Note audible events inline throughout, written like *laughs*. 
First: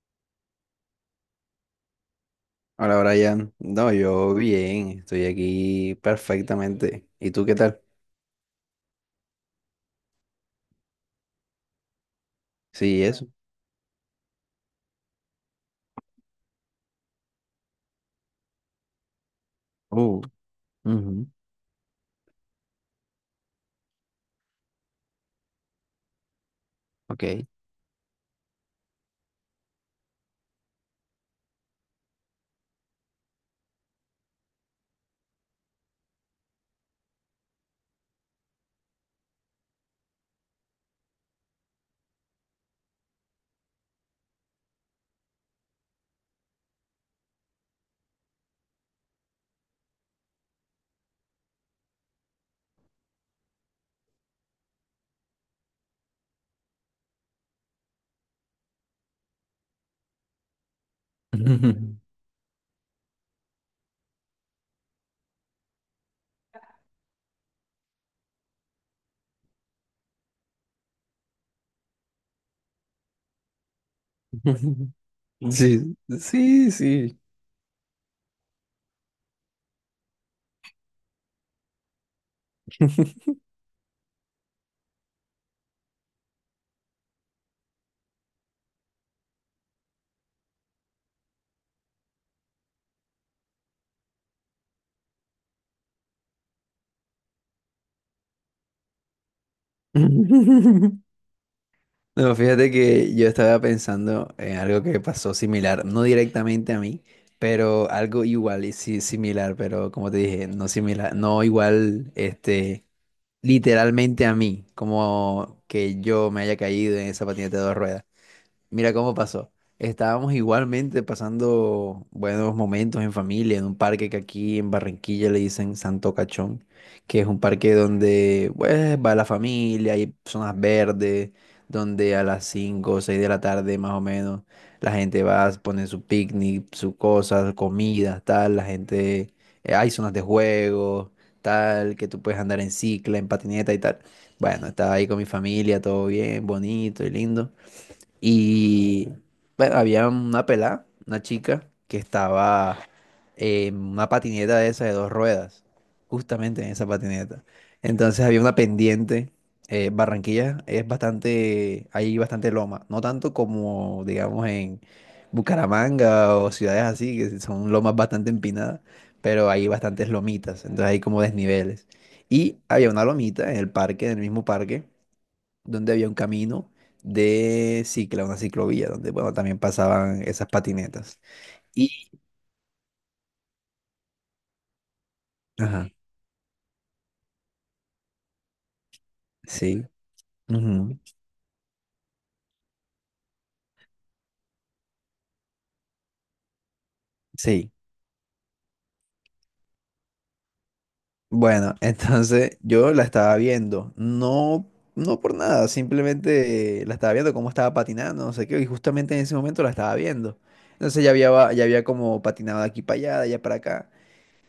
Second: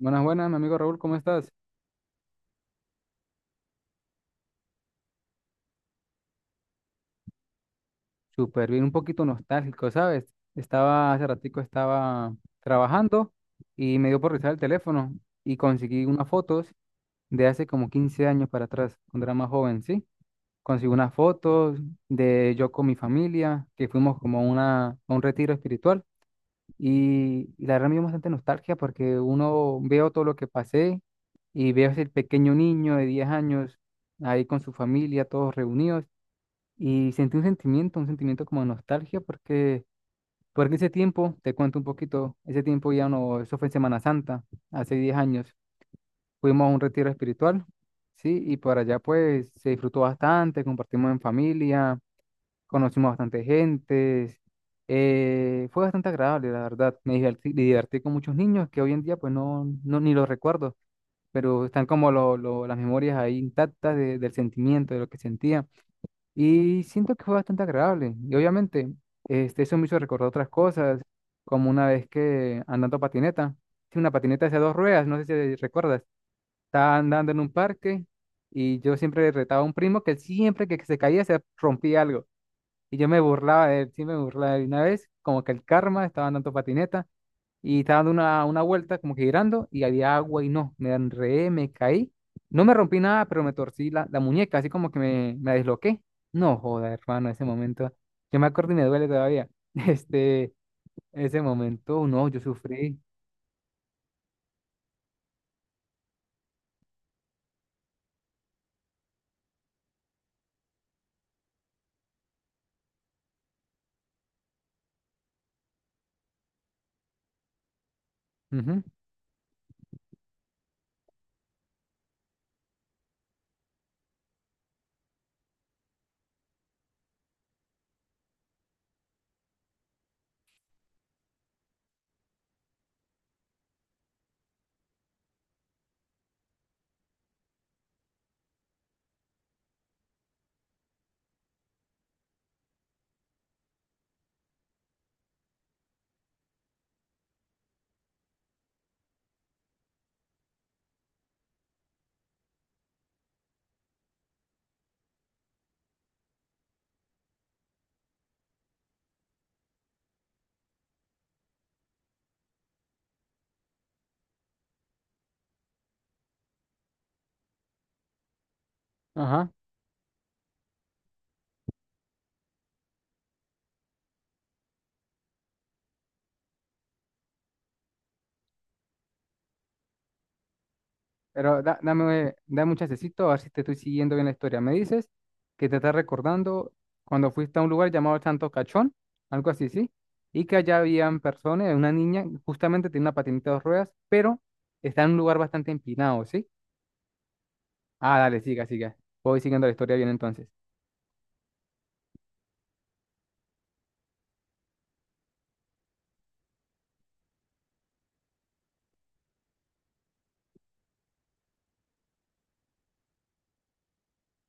Buenas, buenas, mi amigo Raúl, ¿cómo estás? Hola Brian, no, yo bien, estoy aquí perfectamente. ¿Y tú qué tal? Súper bien, un poquito nostálgico, ¿sabes? Hace ratico estaba Sí, eso. trabajando y me dio por revisar el teléfono y conseguí unas fotos de hace como 15 años para atrás, cuando era más joven, ¿sí? Oh, Conseguí unas ujú, fotos de yo con mi familia, que fuimos como a un retiro espiritual ok. y la verdad me dio bastante nostalgia porque uno veo todo lo que pasé y veo ese pequeño niño de 10 años ahí con su familia, todos reunidos. Y sentí un sentimiento como de nostalgia, porque ese tiempo, te cuento un poquito, ese tiempo ya no, eso fue en Semana Santa, hace 10 años, fuimos a un retiro espiritual, ¿sí? Y por allá pues se disfrutó bastante, compartimos en familia, conocimos bastante gente, fue bastante agradable, la verdad, me divertí con muchos niños que hoy en día pues no, no ni los recuerdo, pero están *laughs* como las memorias ahí intactas del sentimiento, de lo que sentía. Y siento que fue bastante agradable. Y obviamente, eso me hizo recordar otras cosas, como una vez que andando patineta, sí, una patineta de dos ruedas, no sé si Sí, recuerdas, sí, estaba sí. andando en un parque y yo siempre retaba a un primo que él siempre que se caía se rompía algo. Y yo me burlaba de él, sí me burlaba de él. Y una vez, como que el karma, estaba andando patineta y estaba dando una vuelta como que girando y había agua y no, me enredé, me caí. No me rompí nada, pero me torcí la muñeca, así como que me desloqué. No joda, hermano, ese momento. Yo me acuerdo y me duele todavía. *laughs* Este, *laughs* ese momento, no, No, yo fíjate sufrí. que yo estaba pensando en algo que pasó similar, no directamente a mí, pero algo igual y sí, similar, pero como te dije, no similar, no igual, literalmente a mí, como que yo me haya caído en esa patineta de dos ruedas. Ujú. Mira cómo pasó. Estábamos igualmente pasando buenos momentos en familia en un parque que aquí en Barranquilla le dicen Santo Cachón, que es un parque donde pues, va la familia, hay zonas verdes, donde a las 5, o 6 de la tarde más o menos la gente va, pone su picnic, sus cosas, comida, tal, la gente, hay zonas de juego, tal, que tú puedes andar en cicla, en patineta y tal. Bueno, estaba ahí con mi familia, todo bien, bonito y lindo. Y bueno, había una pelada, una chica, que estaba en una patineta de esas de dos ruedas, justamente en esa patineta. Entonces había una pendiente. Barranquilla es bastante, hay bastante loma, no tanto como, digamos, en Bucaramanga o ciudades así, que son lomas bastante empinadas, Ajá. pero hay bastantes lomitas, entonces hay como desniveles. Y había una lomita en el parque, en el mismo parque donde había un camino de cicla, una ciclovía, donde, bueno, también pasaban esas patinetas. Pero da- Y, dame, dame un chancecito a ver si te estoy siguiendo bien la historia. Me dices que te ajá, estás recordando cuando fuiste a un lugar llamado Santo Cachón, algo así, sí, ¿sí? Y que allá ujú, habían personas, una niña, justamente tiene una patineta de dos ruedas, pero está en un lugar bastante empinado, ¿sí? sí. Ah, dale, siga, siga. Voy siguiendo la historia bien entonces. Bueno, *laughs* entonces yo la estaba viendo, no, no por nada, simplemente la estaba viendo cómo estaba patinando, no sé qué, y justamente en ese momento la estaba viendo. Entonces ya había como patinado de aquí para allá, de allá para acá.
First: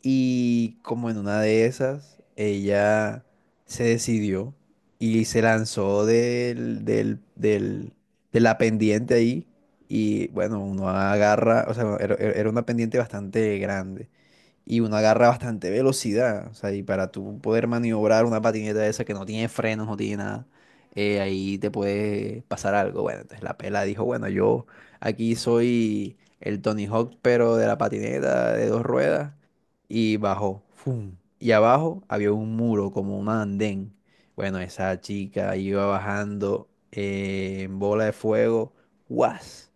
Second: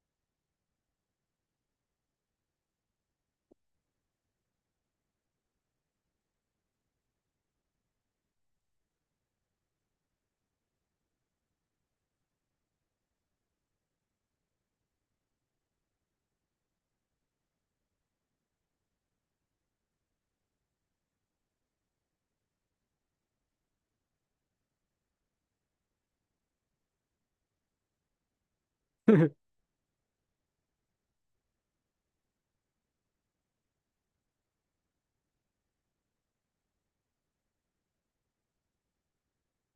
Y como en una de esas, ella se decidió y se lanzó de la pendiente ahí. Y bueno, uno agarra, o sea, era una pendiente bastante grande y uno agarra bastante velocidad. O sea, y para tú poder maniobrar una patineta de esa que no tiene frenos, no tiene nada, ahí te puede pasar algo. Bueno, entonces la pela dijo, bueno, yo aquí soy el Tony Hawk, pero de la patineta de dos ruedas. *laughs* Y bajó. ¡Fum! Y abajo había un muro, como un andén. Bueno, esa chica iba bajando en bola de fuego. ¡Guas!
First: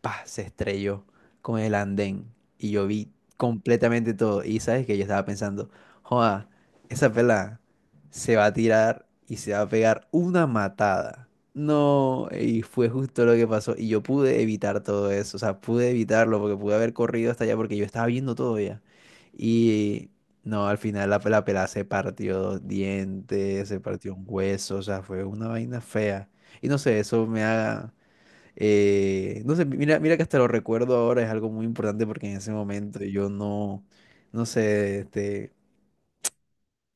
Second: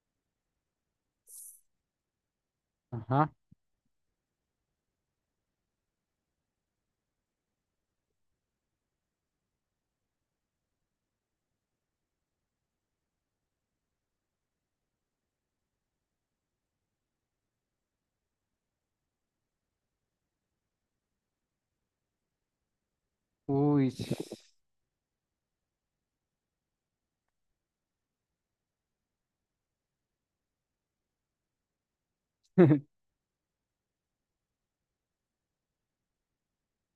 Pa, se estrelló con el andén y yo vi Ajá. completamente todo. Y sabes que yo estaba pensando, joda, esa pelada se va a tirar y se va a pegar una matada. No, y fue justo lo que pasó. Y yo pude evitar todo eso, o sea, pude evitarlo porque pude haber corrido hasta allá porque yo estaba viendo todo ya. Y no, al final la pelada se partió dos dientes, se Uy. partió un hueso, o sea, fue una vaina fea. Y no sé, eso me haga no sé, mira, mira que hasta lo recuerdo ahora, es algo muy importante porque en ese *laughs* momento yo no, no sé,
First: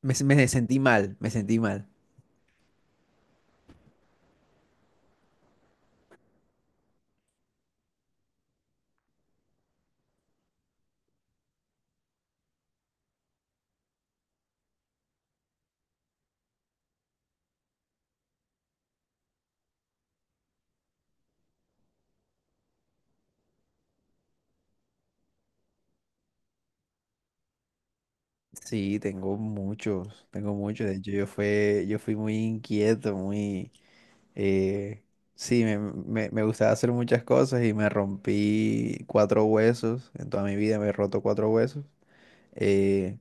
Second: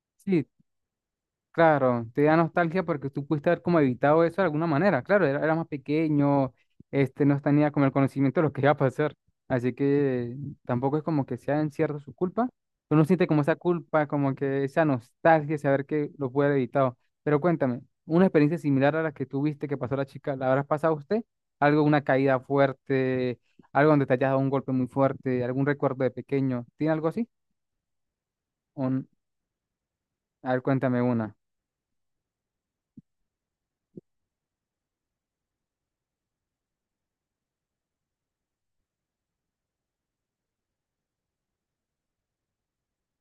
me, se- Sí, me sentí mal, me sentí mal. claro, te da nostalgia porque tú pudiste haber como evitado eso de alguna manera. Claro, era, era más pequeño, no tenía como el conocimiento de lo que iba a pasar. Así que tampoco es como que sea en cierto su culpa. Uno siente como esa culpa, como que esa nostalgia de saber que lo puede haber evitado. Pero cuéntame, una experiencia similar a la que tuviste que pasó la chica, ¿la habrás pasado usted? Algo, una caída fuerte, algo donde te hayas dado un golpe muy fuerte, algún recuerdo de pequeño. ¿Tiene algo así? Sí, Un- tengo muchos, a tengo ver, muchos. De cuéntame hecho, yo una. fue, yo fui muy inquieto, muy, eh, sí, me gustaba hacer muchas cosas y me rompí cuatro huesos. En toda mi vida me he roto cuatro huesos. Eh,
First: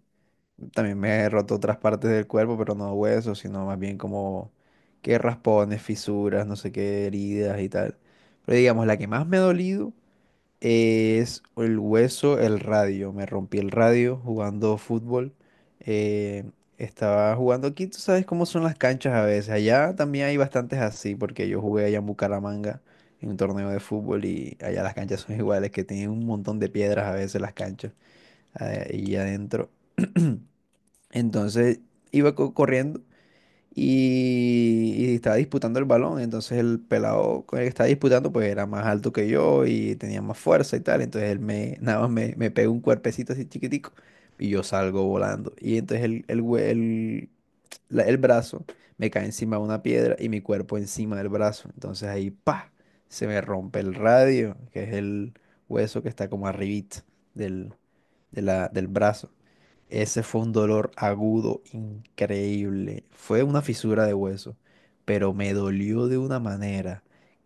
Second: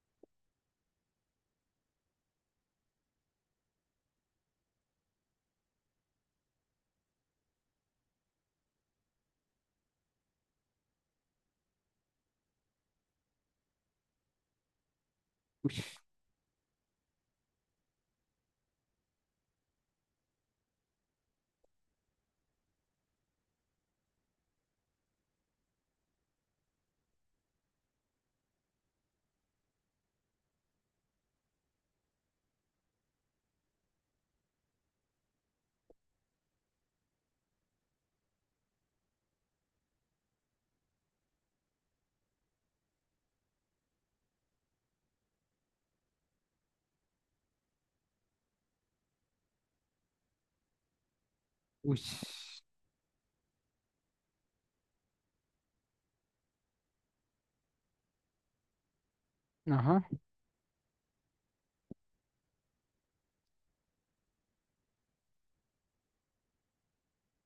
También me he roto otras partes del cuerpo, pero no huesos, sino más bien como que raspones, fisuras, no sé qué, heridas y tal. Pero digamos, la que más me ha dolido es el hueso, el radio. Me rompí el radio jugando fútbol. Eh, estaba jugando aquí, tú sabes cómo son las canchas a veces. Allá también hay bastantes así, porque yo jugué allá en Bucaramanga en un torneo de fútbol y allá las canchas son iguales, que tienen un montón de piedras a veces las canchas y adentro. *clears throat* Entonces iba corriendo y estaba disputando el balón. Entonces el pelado con el que estaba disputando pues era más alto que yo y tenía más fuerza y tal. Entonces *laughs* nada más me pega un cuerpecito así chiquitico y yo salgo volando. Y entonces el, hue- el, la- el brazo me cae encima de una piedra y mi cuerpo encima del brazo. Uy, Entonces ahí pa, se me rompe el radio, que es el hueso que está como arribita del, del brazo. ajá. Ese fue un dolor agudo, increíble. Fue una fisura de hueso, pero me dolió de una manera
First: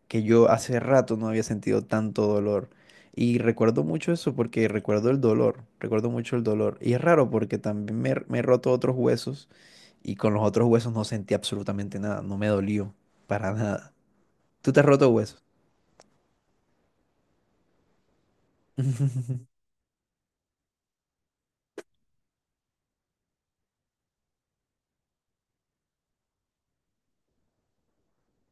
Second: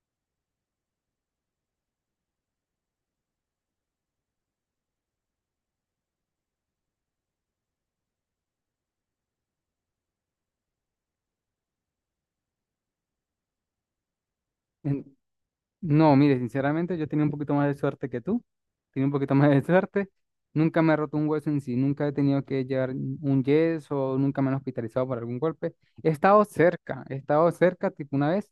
que yo hace rato no había sentido tanto dolor. Y recuerdo mucho eso porque recuerdo el dolor, recuerdo mucho el dolor. Y es raro porque también me he roto otros huesos y con los otros huesos no sentí absolutamente nada, no me dolió para nada. ¿Tú te has roto huesos? No, mire, sinceramente yo tenía un poquito más de suerte que tú. Tenía un poquito *laughs* más de suerte. Nunca me he roto un hueso en sí, nunca he tenido que llevar un yeso, nunca me han hospitalizado por algún golpe. He estado cerca, tipo una vez,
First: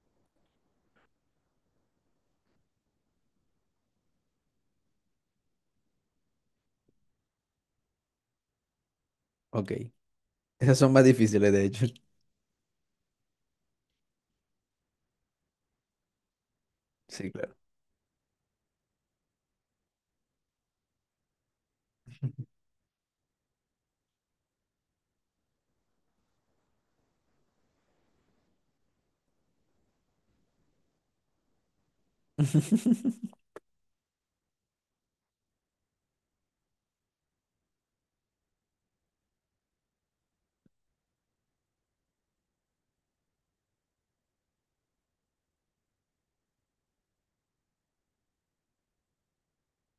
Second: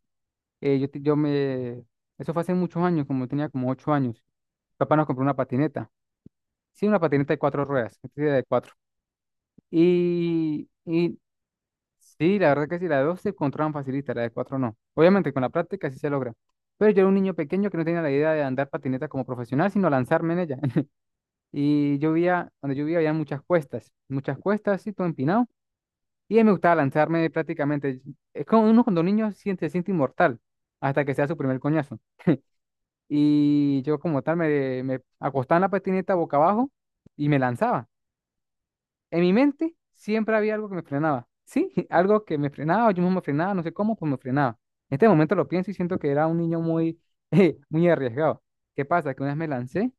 yo, yo me... Eso fue hace muchos años, como tenía como 8 años. Papá nos compró una patineta. Sí, una patineta de cuatro ruedas, una patineta de cuatro. Ok. Y, Esas son más y difíciles, de hecho. *laughs* sí, la verdad que sí, la de dos se controlan facilita, la de cuatro no. Obviamente con la práctica sí se logra. Pero yo era un Sí, niño claro. pequeño que no tenía la idea de andar patineta como profesional, sino lanzarme en ella. *laughs* Y yo vivía, donde yo vivía había muchas cuestas, y todo empinado. Y a mí me gustaba lanzarme prácticamente. Es como uno cuando niño siente, se siente inmortal hasta que sea su primer coñazo. *laughs* Y yo como tal me acostaba en la patineta boca abajo y me lanzaba. En mi mente siempre había algo que me frenaba, ¿sí? *laughs* Algo que me frenaba, yo mismo me frenaba, no sé cómo, pues me frenaba. En este momento lo pienso y siento que era un niño muy, *laughs* muy arriesgado. ¿Qué pasa? Que una vez me lancé,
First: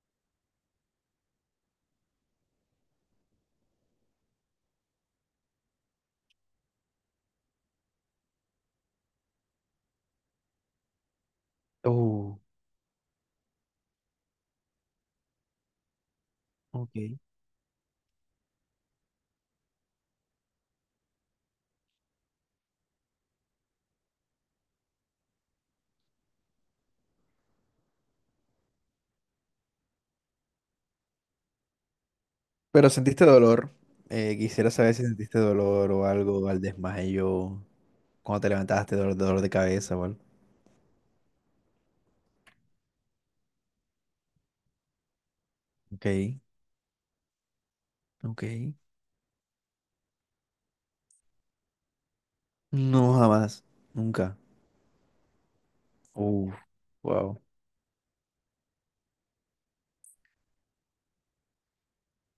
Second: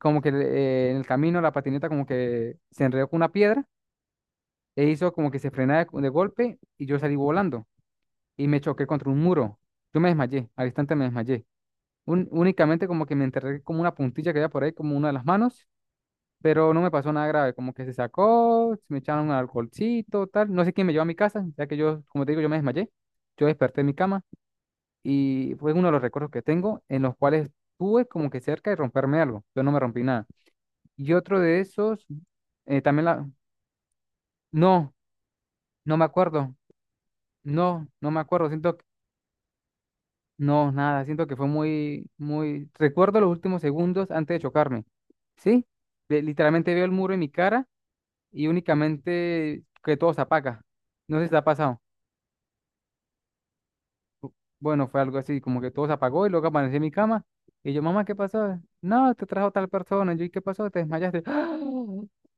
como que en el camino la patineta como que se enredó con una piedra e hizo como que se frenaba de golpe y yo salí volando y me choqué contra un muro. Yo me desmayé, al instante me desmayé. Oh, Únicamente como que me enterré como una puntilla que había por ahí, como una de las manos, pero no me pasó ok. nada grave, como que se sacó, se me echaron un alcoholcito, tal. No sé quién me llevó a mi casa, ya que yo, como te digo, yo me desmayé, yo desperté en mi cama y fue uno de los recuerdos que tengo en los cuales estuve como que cerca de romperme algo, yo no me rompí nada. Y otro de esos, Pero también sentiste la... dolor. Quisiera No, saber si sentiste dolor no me o algo acuerdo, al desmayo, no, no me cuando acuerdo, te siento que... levantaste, dolor, dolor de cabeza o algo. No, nada, siento que fue muy, muy... Recuerdo los últimos segundos antes de chocarme, ¿sí? Ok, Literalmente veo el muro en mi cara ok. y únicamente que todo se apaga. No sé si te ha pasado. No, jamás. Nunca. Bueno, fue algo así, como que todo se apagó y luego Uf, aparecí en mi cama. wow. Y yo, mamá, ¿qué pasó? No, te trajo tal persona. Y yo, ¿y qué pasó? Te desmayaste. ¡Ah!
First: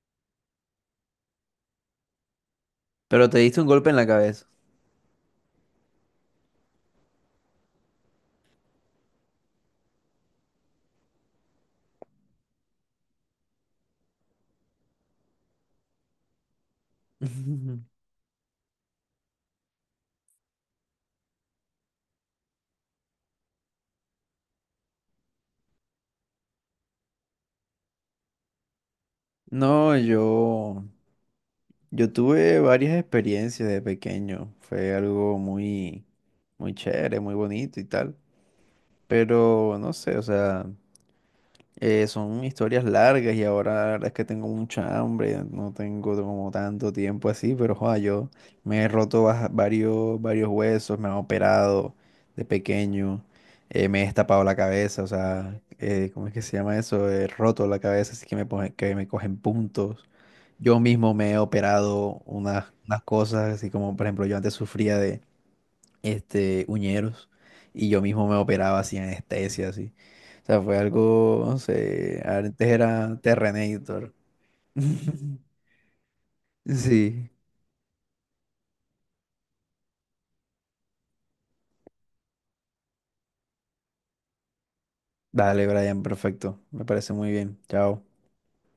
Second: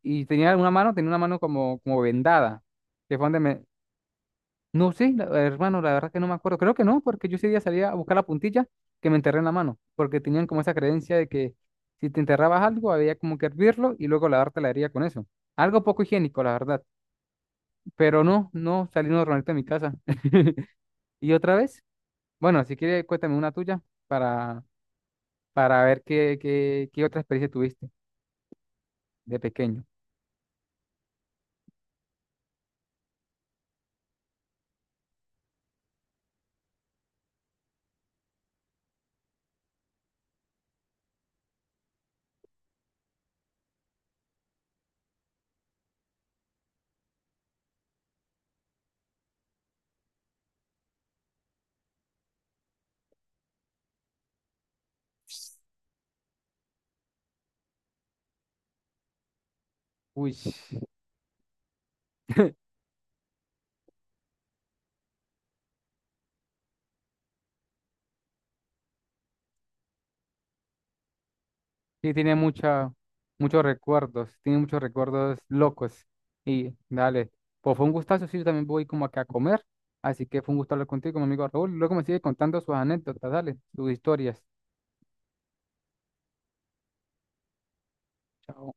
Y tenía una mano como, como vendada. Que fue Pero te donde diste me... un golpe en la cabeza. No sé, hermano, la verdad que no me acuerdo. Creo que no, porque yo ese día salía a buscar la puntilla que me enterré en la mano. Porque tenían como esa creencia de que si te enterrabas algo, había como que hervirlo y luego lavarte la herida con eso. Algo poco higiénico, la verdad. *laughs* Pero no, no, salí normalmente de mi casa. *laughs* Y otra vez, bueno, si quieres, cuéntame una tuya para, para ver qué, qué otra experiencia tuviste de pequeño. No, yo tuve varias experiencias de pequeño. Fue algo muy, muy chévere, muy bonito y tal. Pero no sé, o sea. Son historias largas y ahora la verdad es que tengo mucha hambre, no tengo como tanto tiempo así, pero joda, yo me he roto varios huesos, me han operado de pequeño, me he destapado la cabeza, o sea, ¿cómo es que se llama eso? He roto la cabeza, así que que me cogen puntos. Uy, *laughs* Yo sí, mismo me he operado unas cosas, así como por ejemplo yo antes sufría uñeros, y yo mismo me operaba así anestesia, así. O sea, fue algo, no sé, tiene antes era muchos Terrenator. recuerdos, tiene muchos *laughs* recuerdos locos. Y dale, Sí, pues fue un gustazo, sí, yo también voy como acá a comer, así que fue un gusto hablar contigo, mi amigo Raúl. Luego me sigue contando sus anécdotas, dale, sus historias. dale, Brian, perfecto, me parece muy bien, chao. Chao.